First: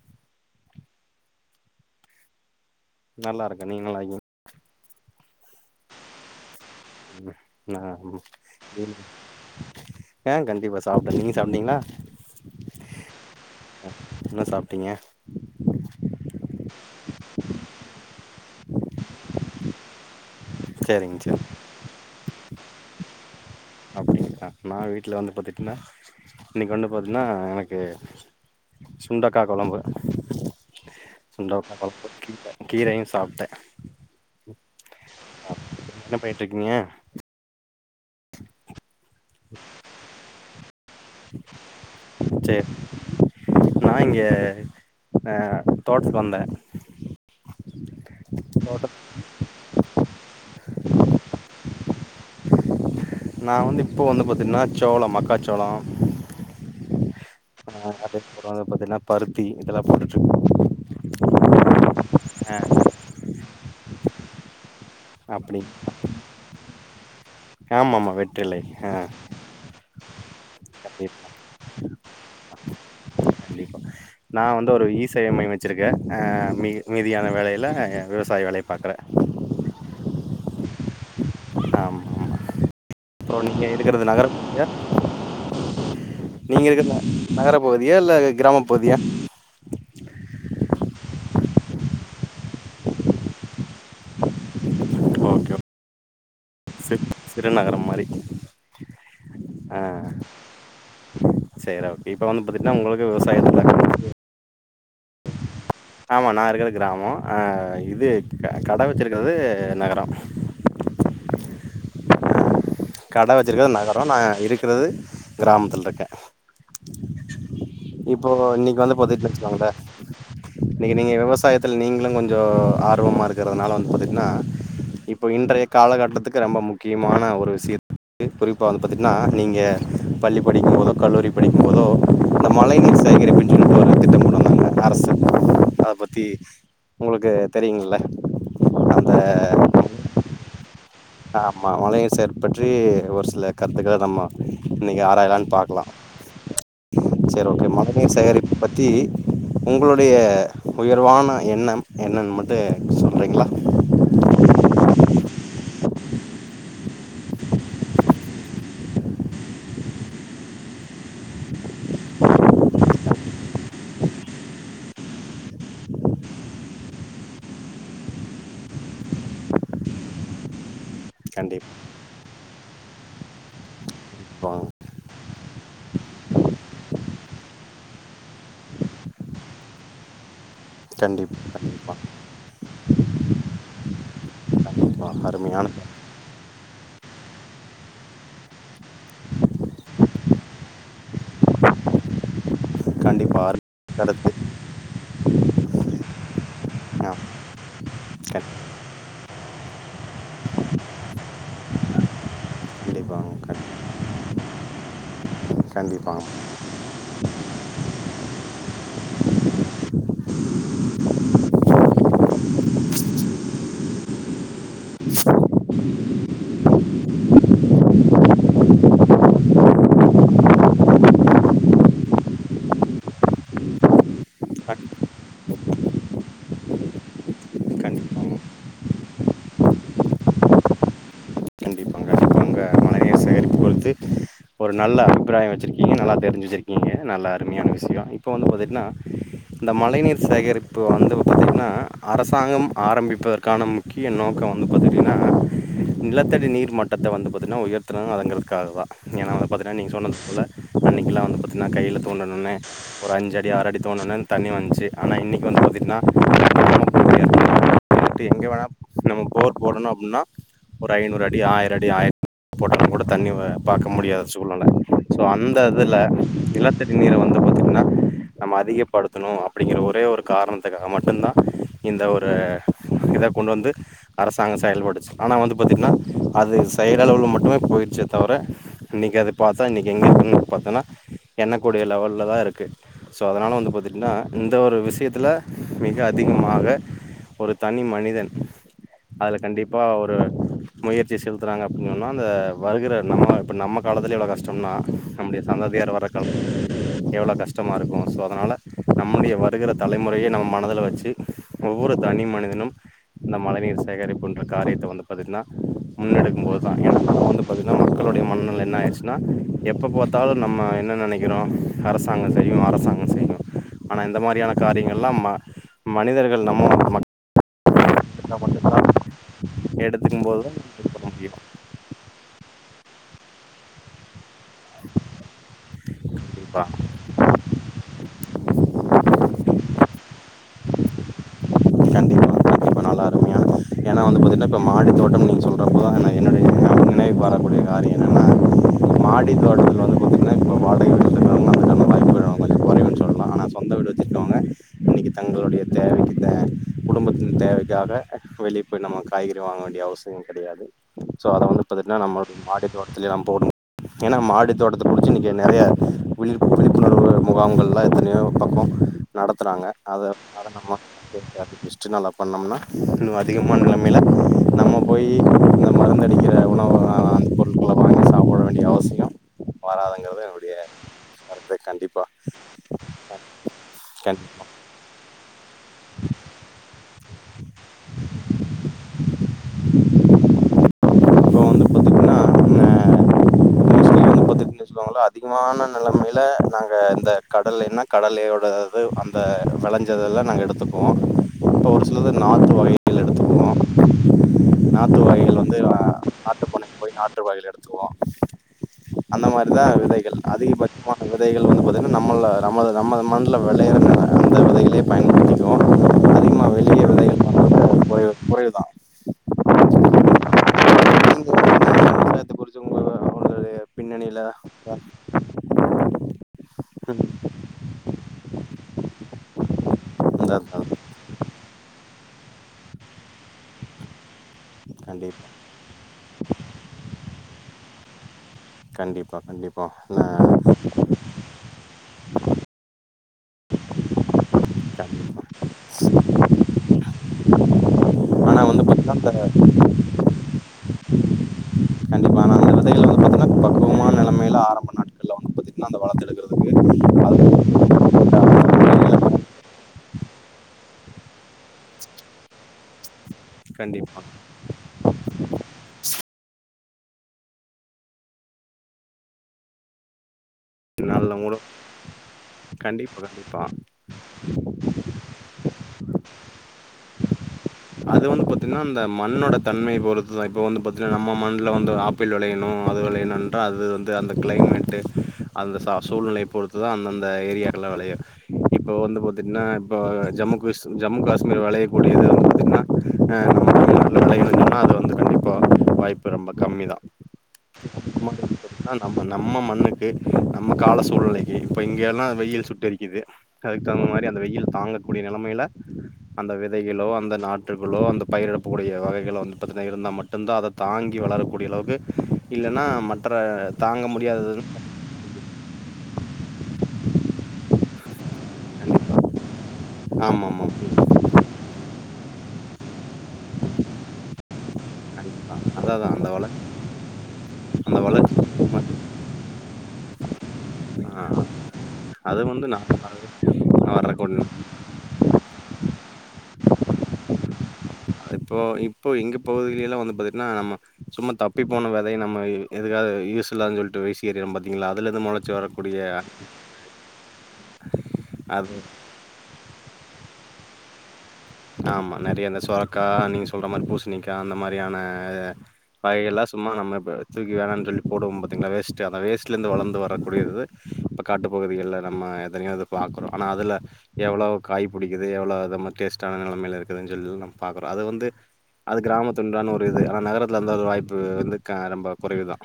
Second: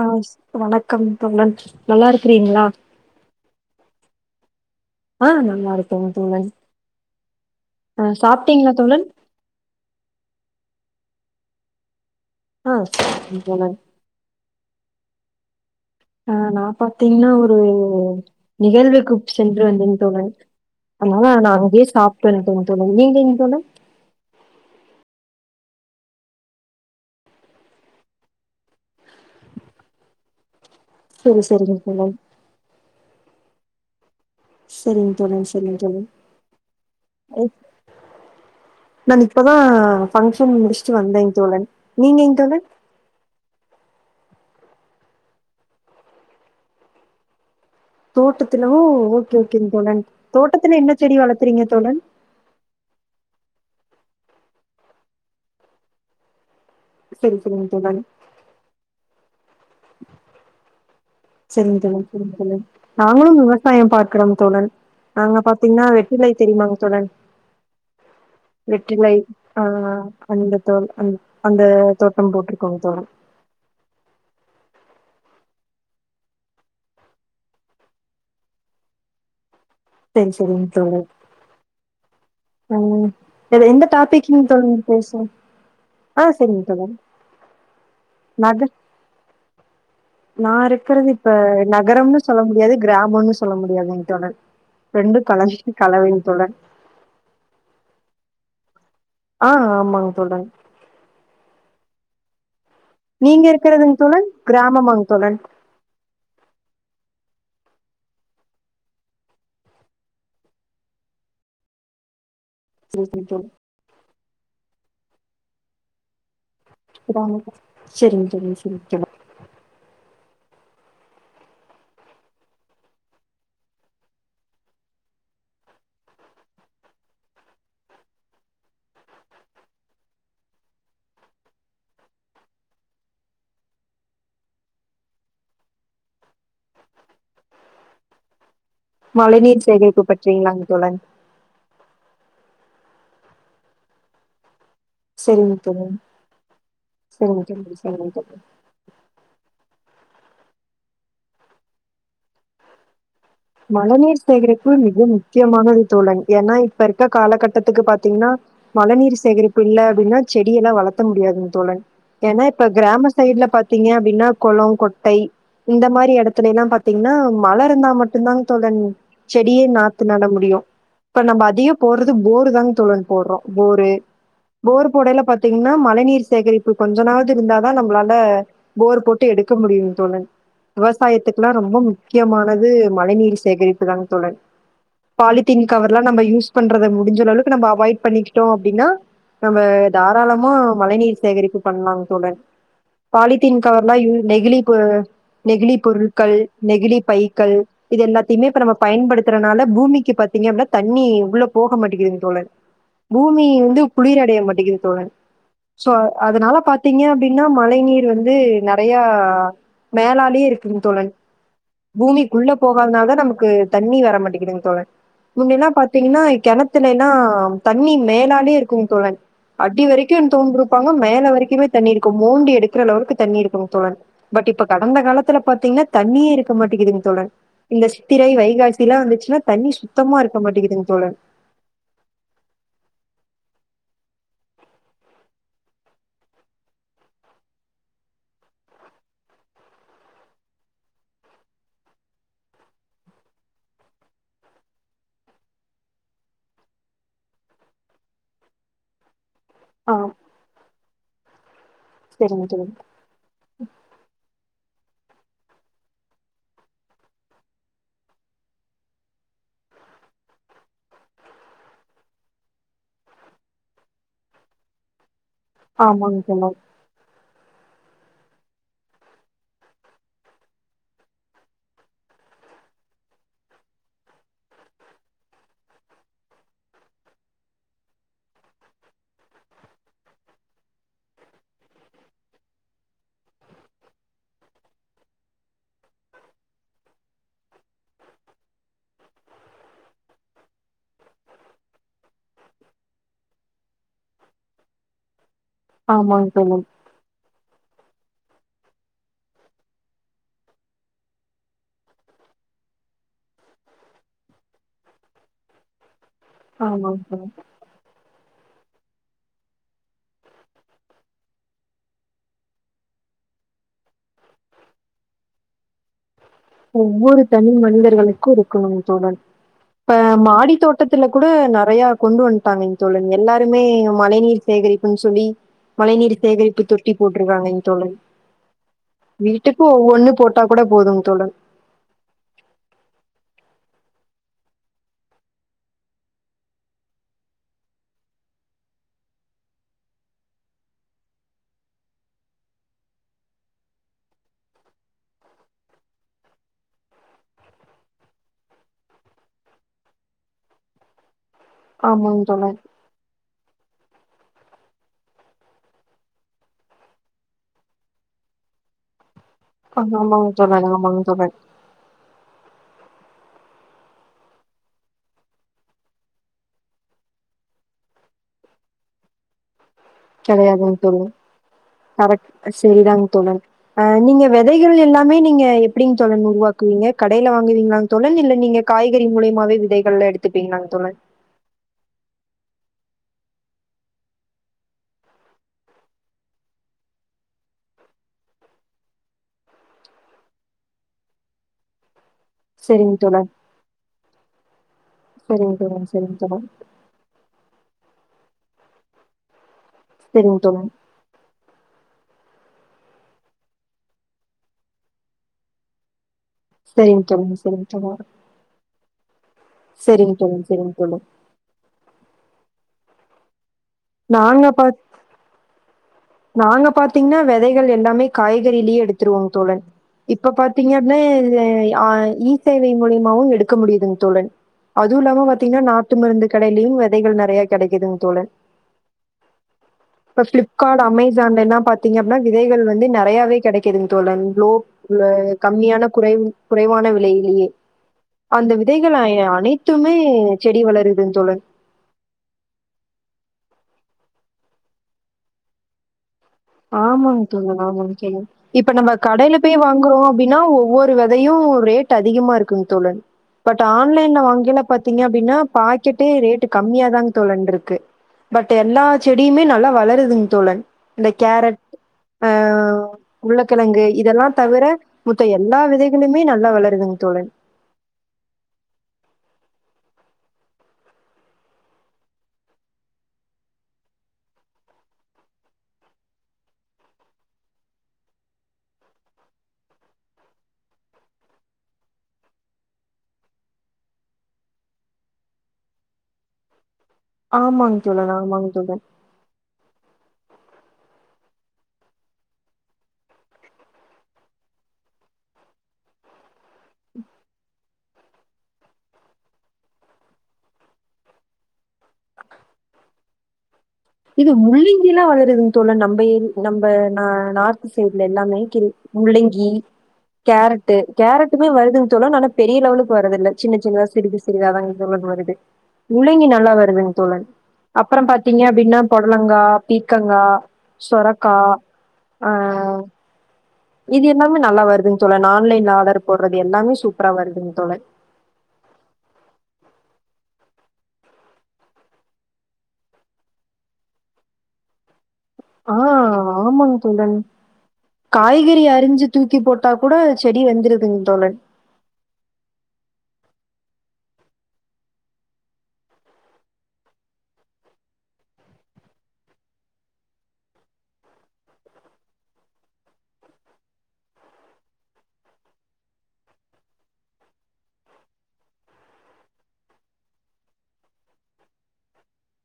ஆ வணக்கம் தோழன் நல்லா இருக்கிறீங்ளா நல்லா இருக்கு நீங்ளு ஆயி ஆ நல்லா இருக்கோங் தோழன் ஆ சாப்ட்டீங்களா தோழன் [inaudible] ஆ கண்டிப்பா சாப்ட்டேன் நீங்க சாப்டீங்ளா ஆ சொன்னாங்க சாப்ட்டீங்க ஆ நா பாத்தீங்கனா ஒரு நிகழ்வுக்கு சென்று வந்தேன் தோழன் சேரிங்க அதனால சேரி நா அங்யே சாப்ட்டு வந்ட்டேங் தோழன் நீங்கங்க தோழன் அப்டிங்ளா நா வீட்ல வந்து பாத்திட்டிங்னா இன்னைக்கு வந்து பாத்தீங்னா எனக்கு சுண்டக்கா கொழம்பு சரி சுண்டக்கா சரிங்க கொழம்பு தோழன் கீர கீரயு சாப்ட்ட செரிங் தோழன் செரிங் தோழன் என்ன பண்ணிட்டு இருக்கீங்க நான் இப்பதா ஃபங்க்ஷன் முடிச் சு வந்தேங் தோழன் நீங்கங்க தோழன் சேரி நா இங்கே அ தோட்டதுக்கு வந்த தோட்டத்துல ஓ ஓகே ஓகேங் தோழன் தோட்டத்துல என்ன செடி வளத்துறீங்க தோழன் நா வந்து இப்போ வந்து பாத்தீங்கன்னா சோளோ மக்காச்சோளோ சரி சரிங்க ஆ தோழன் அது அப்புறோ வந்து பாத்தீங்கனா பருத்தி இதெல்லா போட்டுட்டுருந்தோ ஆ நாங்குளு விவசாயம் பாக்குறோ தோழன் ஆ நாங்க அப்டி பாத்தீங்ன்னா வெற்றிலை தெரியுமாங் தோழன் ஆமா ஆமா வெற்றிலை ஆ வெற்றிலை அதனால அந்த தோல் அந் கண்டிப்பா அந்த தோட்டோம் போட்ருக்கோங் தோழன் கண்டிப்பா நா வந்து ஒரு இ சேவை மையோ வெச்சிருக்க ஆ மீ மீதியான வேலைல விவசாய வேலய பாக்குறே செரி செரிங் தோழன் ஆமா ஆமா ம் இப்போ இது நீங்க எந்த இருக்கறது டாபிக்ங்க நகரத்துலயா தோழன் பேசுவோ ஆ செரிங்க நீங்க தோழன் இருக்குற நகர பகுதியா இல்ல கிராம நகர் பகுதியா நா இருக்றது இப்ப நகரம்னு சொல்ல முடியாது கிராமோனு சொல்ல முடியாதுங் தோழன் ரெண்டு ஓகே கலஞ்ச்சிட்டு கலவைங் தோழன் சி சிறுநகரம் மாரி ஆ ஆமாங்க தோழன் சேரி ஓகே இப்ப வந்து பாத்துட்டிங்னா உங்களுக் நீங்க இருக்குறதுங் தோழன் கிராமமாங் தோழன் ஆமா நா இருக்குறது கிராமோ ஆ இது கட வெச்சிருக்குறது நகரோ செரிங்க கட வெச்சுருக்கிறது நகரோ நா இருக்குறது கிராமத்லருக்கே தோழன் செரிங்க இப்போ தோழன் இன்னிக்கு செரிங்க வந்து தோழன் பத்துக்குட்டா வெச்சிக்கோங்ள நீங்க நீங்க விவசாயத்துல நீங்களு கொஞ்சோ ஆர்வமா இருக்கறதுனால வந்து பாத்துட்னா இப்போ இன்றைய காலகட்டத்துக்கு ரொம்ப முக்கியமான ஒரு விஷயோ குறிப்பா வந்து பாத்திட்ன்னா நீங்க பள்ளி படிக்கு போதோ கல்லூரி படிக்கு போதோ இந்த மழை நீர் செகரிப்பின் அரசு அத பத்தி உங்களுக்கு தெரியுங்கள்ல மழை நீீர் சேகரிப்பு பற்றீங்ளாங் தோழன் ஆமா மழைநீர் சேகரிப்பு பற்றி ஒரு சில கருத்துக்கள நம்ம இன்னிக்கி ஆராயிரான் செரிங்க பாக்கலா தோழன் செரிங்க சேரி ஓகே தோழி மழ செரிங்க நீர் தோழி சேகரிப்பு பத் தி உங்களுடைய உயர்வான எண்ணம் என்னனு மட்டு எனக்கு சொல்றீங்ளா மழை நீர் சேகரிப்பு மிக முக்கியமானது தோழன் ஏனா இப்ப இருக்க காலகட்டத்துக்கு பாத்தீங்னா மழை நீீர் சேகரிப்பு இல்ல அப்டின்னா செடியெல்லா வளத்த முடியாதுங் தோழன் எனா இப்ப க்ராம சைட்ல பாத்தீங்க அப்டின்னா கொளோ கொட்டை இந்த மாரி எடத்துலைலா பாத்தீங்னா மழ இருந்தா மட் டுங்தா தோழன் செடியே நாத்து நட முடியு இப்ப நம்ப அதிக கண்டிப்பா போட்ற து போரு தாங் தோழன் போட்றோ போரு பாங் போர் போடைல பாத்தீங்னா மழை நீர் சேகரிப்பு கொஞ்சோனாது இருந்தாதா நம்ளால போர் போட்டு எடுக்க முடியுங் தோழன் கண்டிப் விவசாயத்துக்குல்லா ரொம்ப கண்டிப்பா முக்கியமானது மழை நீர் சேகரிப்புதாங் தோழன் கண்டிப்பா பாலித்தீன் அருமையான கவர்லா நம்ம யூஸ் பண்றத முடிஞ்ச லெவளுக்கு நம்ம அவாய்ட் பண்ணிக்கிட்டோ அப்டின்னா நம்ம தாராளமா மழை நீீர் சேகரிப்பு பண்லாங் தோழன் கண்டிப்பா பாலித்தீன் அரு கவர்லா யூ கருத்து நெகிலி கு நெகிழி பொருட்கள் நெகிழி ஆ பைக்கள் இத எல்லாத்துயுமே கண்- இப்ப நம்ம பயன்படுத்துறனால பூமிக்கு பாத்தீங்க அப்டினா தண்ணி உள்ள போக மாட்டிங்கிதுங்க தோழன் கண்டிப்பாங்க பூமி கண் வந்து குளிரடைய மாட்டிகிது தோழன் சோ அ கண்டிப்பாங்க அதனால பாத் தீங்க அப்டின்னா மழை நீர் வந்து நறையா மேலாலயே இருக்குங் தோழன் பூமிக்குள்ள போகாதுனால தா நமக்கு தண்ணி வர மாட்டிகிதுங் தோழன் முன்னெல்லா பாத்தீங்கனா கெணத்துலைலா தண்ணி மேலாலயே இருக்குங் தோழன் அடி வரைக்கு தோன்றுருப்பாங்க மேல வரைக்குமே தண்ணி இருக்கு மோண்டி எடுக்குற லெவல்க்கு தண்ணி இருக்கனு தோழன் பட் இப்ப கண் கடந்த காலத்துல பாத்தீங்ன்னா தண்ணியே இருக்க மாட்டேகிதுங் தோழன் இந்த சித்திரை கண்டிப்பாங்க வைகாசிலா வந்துச்சுனா தண்ணி சுத்தமா இருக்க மாட்டிகிதுங் தோழன் கண்டிப்பா கண்டிப்பாங்க மழை நீர் சேகரிப்பு பொறுத்து ஒரு நல்ல அபிப்ராயோ வச்சிருக்கீங்க நல்லா தெரிஞ்சு வச்சிருக்கீங்க நல்ல அருமயான விஷ்யோ இப்ப வந்து பாத்திட்னா இந்த மழைநீர் சேகரிப்பு வந்து பாத்தீங்கன்னா அரசாங்கம் ஆரம்பிப்பதற்கான முக் கிய நோக்கோ வந்து பாத்திட்டினா நிலத்தடி நீர் மட்டத்த வந்து பாத்துட்னா உயர்த்தனங்கறதுக்காக தா ஏனா வந்து பாத்துட்னா நீங்க ஆ, சொன்னதுபோல அன்னக்கில்லா வந்து பாத்தீங்கன்னா கைல சரிங்க தோண்டனுனே தோழன். ஒரு அஞ்சடி ஆறு அடி தோண்னோனே அந் தண்ணி வந்துச்சுஆனா இன்னக்கி வந்து பாத்திட்னா ட்டு எங்க வேணா நம்ம போர் போடணு அப்டின்னா ஒரு ஐநூறு அடி ஆய்ர அடி ஆய்ர போட்டாலு கூட தண்ணி வ பாக்க முடியாத சூழ்நெல ஸோ அந்த இதுல ஆமாங்க தோழன். நிலத்தடி நீர வந்து பாத்தீங்ன்னா நம்ம அதிகப்படுத்தணு அப்டிங்ற ஒரே ஒரு காரணத்துக்காக மட்டுந்தா இந்த ஒரு இத கொண்வந்து அரசாங்கோ செயல்பட்டுச்சு ஆனா வந்து பாத்திட்னா அது செயல் அளவுல மட்டுமே போய்ருச்சே தவர இன்னைக் அது பாத்தா இன்னைக் எங்க இருக்குன் பாத்தோன்னா எண்ண கூடிய லெவல்ல தாருக்கு ஸோ அதனால வந்து பாத்திட்னா இந்த ஒரு விஷ்யத்துல மிக அதிகமாக ஒரு தனி மனிதன் அதுல கண்டிப்பா ஒரு முயற்சி செலுத்துறாங்க அப்டின் சொன்னா அந்த வருகுற நம்ம இப்ப நம்ம காலத்துலே இவ்ளோ கஷ்டம்னா நம்முடைய சந்ததியார் வர்ற கால ஆமாங்க தோழன். எவ்ளோ கஷ் டமாருக்கு ஸோ அதனால நம்முடைய வருகுற தலைமுறையே நம்ம மனதுல வச்சு ஒவ்வொரு தனி மனிதனும் இந்த மழை நீர் சேகரிப்புன்ற காரியத்த வந்து பாத்திட்ன்னா முன்ன ஆமாங் தோழன் நா மக்களுடைய மனநெலை என்ன ஆயிருச்சுன்னா எப்ப பாத்தாலு நம்ம என்ன நெனக்கிறோ அரசாங்கோ செய்னு அரசாங்கோ செய்னு ஆனா இந்த மாரியான காரியங்கள்லா ம மனிதர்கள் நம்ம ஒவ்வொரு தனி மனிதர்களுக்கு மட்டுந்தா இருக்கணுங் தோழன் இப்ப எடுத்துக்கும் போது தான் மாடித்தோட் இது ட்டத்துல பண்ண கூட முடியு நறையா கொண்டு வன்ட்டாங்கெங் தோழன் எல்லாருமே மழை நீர் சேகரிப்புன் சொல்லி மழைநீர் சேகரிப்பு கண்டிப்பா தொட்டி போட்ருக்காங்கைங் தோழன் வீட்டுக்கு ஒவ்வொன்னு போட்டா கூட போதுங் தோழன் கண்டி ஏனா வந்து பாத்திட்னா இப்போ மாடித் தோட்டம் நீங்க சொல்றப்பதா நா என்னுடைய நினைவுக்கு வரக்கூடிய காரியோ என்னன்னா மாடி தோட்டத்துக்கு வந்து பாத்திட்னா இப்போ வாடக வீடு [inaudible] குறைவுன் சொல்லலா ஆனா சொந்த வீடு வச்சுருக்கவங்க இன்னக்கி தங்களுடைய தேவைக்கு தே குடும்பத்தின் தேவைக்காக வெளி போய் நம்ம காய்கறி வாங்க வேண்டிய அவசியோ கெடயாது ஸோ அத வந்து பாத்திட்னா ஆமாங்க நம்ளுடைய தோழன். மாடி தோட்டத்திலயே நம்ம போடும் ஏனா மாடி தோட்டத்த புடிச்சு இன்னக்கி நறையா விழி விழிப்புணர்வு முகாம்கள்லா எத்தனயோ பக்கோ நடத்துறாங்க ஆ, அத ஆமாங்க அத தோழன், நம்ம ஆமாங்க தோழன். [inaudible] பெஸ்ட்டு நல்லா பண்ணம்னா இன்னு அதிகமான நெலமைல நம்ம போயி இந்த மருந்தடிக்கிற உணவு அந்த பொருட்கள வாங்கி சாப்ட வேண்டிய அவசியோ கெடயாதுங் தோழன் கருத்து கண்டிப்பா கரெக்ட் செரிதாங் தோழன் ஆ நீங்க கண்டிப்பா வெதைகள் எல்லாமே நீங்க எப்டிங் தோழன் உருவாக்குவீங்க கடைல வாங்குவீங்ளாங் தோழன் இல்ல நீங்க காய்கறி மூலியமாவே விதைகள்லா எடுத்துப்பீங்லாங் தோழன் இப்போ வந்து பாத்தீங்கன்னா தெரிஞ்சி சொல்லுவாங்கள அதிகமான நிலைமையில நாங்க இந்த கடலையென்ன கடலையோட அது அந்த விளைஞ்சதெல்லாம் நாங்க எடுத்துக்குவோம். இப்ப ஒரு சிலது நாத்து சரிங்க வகையில தோழன். எடுத்துக்குவோம் நாத் து நாட்டு வகைகள் சரிங்க வந்து தோழன், சரிங்க தோழன். நாட்டுப்பண்ணைக்கு போய் நாட்டு வகைகள் எடுத்துக்குவோம். அந்த மாரிதான் விதைகள் சரிங்க தோழன். அதிகபட்சமா விதைகள் வந்து பார்த்தீங்கன்னா நம்மல்ல நம்ம நம்ம மண்ல விளையிற அந்த விதைகளையே பயன்படுத்தி செரிங்க தோழர், செரிங்க பண்றது தோழர், குறைவு குறைவுதா செரிங்க தோழர், செரிங்க தோழர். [inaudible] பின்ன இல்லா நாங்க பாத் நாங்க பாத்தீங்கன்னா விதைகள் எல்லாமே காய்கறிலயே எடுத்துருவோங்க தோழன். இப்ப பார்த்தீங்க அப்டின ஆ இ-சேவை மூலியமாவும் எடுக்க முடியுதுங்க தோழன். அதுவும் கண்டிப்பா இல்லாம பாத்தீங்கன்னா நாட்டு மருந்து கடையிலயும் விதைகள் நறைய கிடைக்குது தோழன். கண்டிப்பா கண்டிப்பா ஆ ஏஜ்ஜான்டல்லா பாத்தீங்க அப்டினா விதைகள் வந்து நறையாவே கிடைக்குது தோழன்ங்ளோ இல்ல கம்மியான குறை குறைவான விலையிலேயே ஆனா அந்த வி வந்து விதைகள் பாத்தீங்கன்னா, அந்த அனைத்துமே செடி வளருது தோழன் கண்டிப்பா அந்த விதைகள் வந்து பாத்தீங்கனா பக்குவமான நிலமை எல்லா ஆரம்ப நாட்கள் பத்தீங்கனா அந்த பழத்த எடுக்கிறது ஆமாங் தோழன் ஆமாங் தோழன் அந்த இப்ப நம்ம முறைகளை கடையில போய் வாங்குறோம் அப்டின்னா ஒவ்வொரு விதையும் ரேட் அதிகமா இருக்குங்க தோழன் பட் கண்டிப்பா. ஆன்லைன்ல வாங்கில பாத்தீங்கனா அப்டின்னா பாக்கெட்டே ரேட்டு் கம்மியாதான்ங்க தோழன் இருக்கு பட் எல்லா செடியுமே நல்லா வளருதுங்க தோழன் இந்த நல்ல முறை கேரட் ஆ கண்டிப்பா கண்டிப்பா. உருளக்கிழங்கு இதெல்லாம் தவிர மத்த எல்லா விதைகளுமே நல்லா வளருதுங்க தோழன் அது வந்து பாத்தீங்கன்னா அந்த மண்ணோட தன்மை பொறுத்துதான் இப்ப வந்து பாத்தீங்கன்னா நம்ம மண்ல வந்து ஆப் பிள் விளையணும் அது விளையணுன்றால் அது வந்து அந்த கிளைமேட்டு அந்த ச சூழ்நிலையை பொறுத்து தான் அந்தந்த ஏரியாக்கெலாம் விளையு இப்போ வந்து பார்த்தீங்கன்னா, இப்போ ஜம்மு காஷ்ர் ஜம்மு காஷ்மீர் விளையக்கூடியது வந்து பார்த்தீங்கன்னா நம்மல்லா விளையதுனா அது வந்து கண்டிப்பா வாய்ப்பு ரொம்ப கம்மிதான். ஆமாங்க தோழன், ஆமாங்க தோழன். நம்ம நம்ம மண்ணுக்கு நம்ம கால சூழ்நிலைக்கு இப்ப இங்கெல்லாம் வெயில் சுட்டு எரிக்குது அதுக்கு தகுந்த மாரி அந்த வெயில் தாங்கக்கூடிய நிலமையில அந்த விதைகளோ அந்த நாத்துகளோ அந்த பயிர் இடப்பக்கூடிய வகைகளை வந்து பாத்தினா இருந்தா மட்டு்தான் அத தாங்கி வளரக்கூடிய அளவுக்கு இல்லன்னா மற்ற தாங்க இது முடியாததுன்னு முள்ளிங்கல்லாம் வளருங்குது தோழன் நம்ம ஏரி நம்ம நா நார்த்து சைட்ல எல்லாமே கில் கண்டிப்பா முள்ளங்கி ஆமா ஆமா கேரட்டு கேரட்டுமே வருதுங்க தோழன் ஆனா பெரிய லெவளுக்கு வர்றதில்ல சின்ன சின்னதா சிறிது சிறிதான்ங்கது வருது கண்டிப்பா அதாதா அந்த முள்ளங்கி வள நல்லா வருதுங்க தோழன் அந்த அப்பறம் பாத்தீங்க வளர்ச்சி அப்டின்னா பொடலங்கா பீக்கங்கா ஆ சொரக்கா அது ஆ வந்து நாத்து ஆறு இது எல்லாமே நல்லா வருதுங்க தோழன் ஆன்லைன்ல ஆர்டர் போடுறது எல்லாமே சூப்பரா வருதுங்க தோழன் இப்போ இப்போ எங்க பகுதியில்லாம் வந்து பாத்தீங்கன்னா ஆமா சும்மா தப்பி போன விதை நம்ம எதுக்காது யூஸ் இல்லாதுன்னு சொல்லிட்டு வீசியெறிவோம் பாத்தீங்களா அதுல இருந்து முளைச்சி வரும் ஆ ஆமாங் தோழன் அது காய்கெறி அரிஞ்சு தூக்கி போட்டாக்கூட செடி வந்திருக்திங் தோழன் ஆமா நெறைய இந்த சொரக்கா நீங்க சொல்ற மாரி பூஸ்ணிக்கா அந்த மாரியான அ காயெல்லா சும்மா நம்ம இப்ப தூக்கி வேணான் சொல்லி போடுவோம் பாத்தீங்களா வேஸ்ட்டு அந்த வேஸ்ட்லெந்து வளந்து வரக்கூடியது இப்ப காட்டு பகுதிகள்ல நம்ம எத்தனியோ இது பாக்குறோ ஆனா அதுல எவ்வளவ் காய் பிடிக்குது எவ்ளோ இத் நம்ம டேஸ்டான நெலமைல இருக்குதுன் சொல் நம் பாக்குறோ அத வந்து அது கிராமத்துண்டான ஒரு இது ஆனா நகரத்துல இருந்தா அது ஒரு வாய்ப்பு வந்து க ரொம்ப கொறைவுதா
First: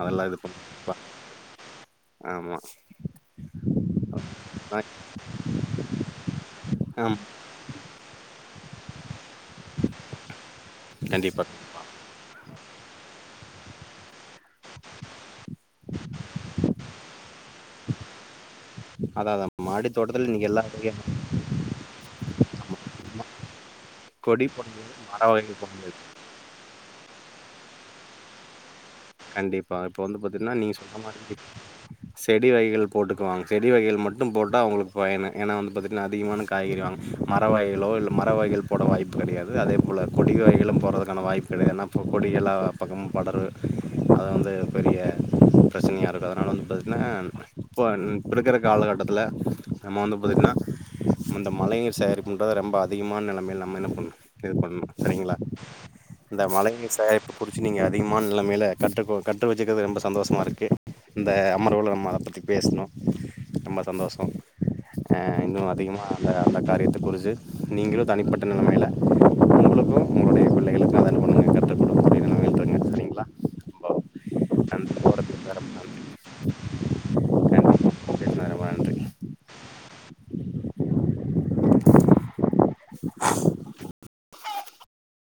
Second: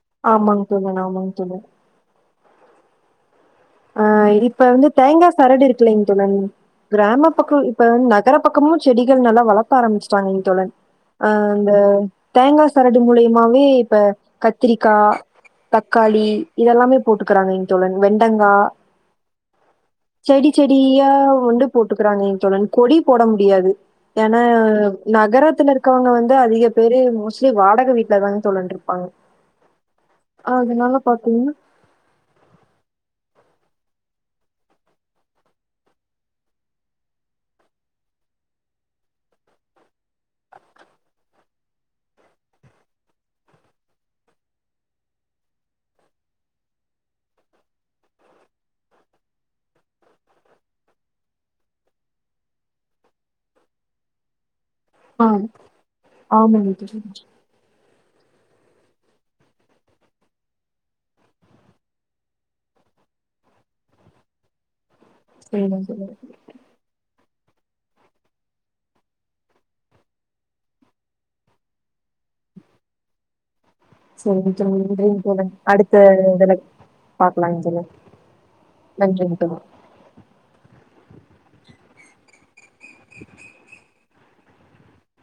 அதெல்லா இது பண் ஆமாங்க வ தோழன் ஆமாங்க தோழன் ஆமா ஆ இப்ப வந்து தேங்கா சரடு இருக்குலைங்க தோழன் ஆமா கிராம பக்கோ இப்ப வந் நகர பக்கமு செடிகள் நல்லா வளக்க ஆரம்பிச்சுட்டாங்க தோழன் அ கண்டிப்பா. இந்த தேங்கா சரடு மூலியமாவே இப்ப கத்திரிக்கா தக்காளி இதெல்லாமே போட்டுக்குறாங்கெய்ங் தோழன் வெண்டங் கா அதான் அதான் மாடி தோட்டத்துல செடி நீங்க எல்லா வகையான செடியா வந்து போட்டுக்கிறாங்கய்ங் தோழன் கொடி போட முடியாது ஏனா கொடி போட முடியாது, மர வகைகள் போட நகரத்துல முடியாது. இருக்கவங் க வந்து அதிக பேரு மோஸ்ட்லி வாடக வீட்லதாங் தோழன் ட்ருப்பாங்க கண்டிப்பா இப்ப வந்து பாத்தீட்ன்னா நீங்க சொல்ல மாரி பாத்தீங்கன்னா [inaudible] செடி வகைகள் போட்டுக்குவாங் செடி வகைகள் மட்டு போட்டா அவுங்களுக்கு பயனு ஏனா வந்து பாத்தீட்ன்னா அதிகமான காய்கறி வாங்க மர வகைகளோ இல்ல மர வகைகள் போட வாய்ப்பு கெடையாது அதே போல கொடி வகைகளு போட்றதுக்கான வாய்ப்பு கெடையாத் ஏனா இப்போ கொடி எல்லா பக்கமு படரு அது வந்து பெரிய ப்ரெச்சனையானது அதனால வந்து பாத்தீட்ன்னா இப்போ அன் இப்ப இருக்குற காலகட்டத்தில நம்ம வந்து பாத்தீட்ன்னா நம் அந்த மழைநீர் சேகரிப் புன்றது ரொம்ப அதிகமான நெலைமையில் நம்ம என்ன பண்ணு இது பண்ணு செரிங்களா ஆ இந்த ஆமாங்க மழைநீர் தோழி சேகரிப்பு புடிச்சு நீங்க அதிகமான் நில மேல கற்றுக்கோ கற்று வெச்சுக்கிற்து ரொம்ப சந்தோஷ்மா இருக்கு இந்த அமர்வுல நம்ம அத பத்தி பேஸ்னோ ரொம்ப சந்தோஷோ அ இன்னு சரிங்க அதிகமா தோழி அந்த இந்த காரியத்த குறிச்சு நீங்களு தனிப்பட்ட நெலைமையில உங்களுக்கு உங்களுடைய பிள்ளைகளுக்கு அதென்ன பண்ணுங்க கற்கறுக்குடுங்க [inaudible] சரிங்ளா சேரி [unintelligible] நன்றிங் நன்றி தோழன் நேரம் அடுத்த நன்றி இதுல பாக்கலாய்ங் தோழர் கண்டிப்பா பேசுனது ரொம்ப நன்றி நன்றிங் தோழன்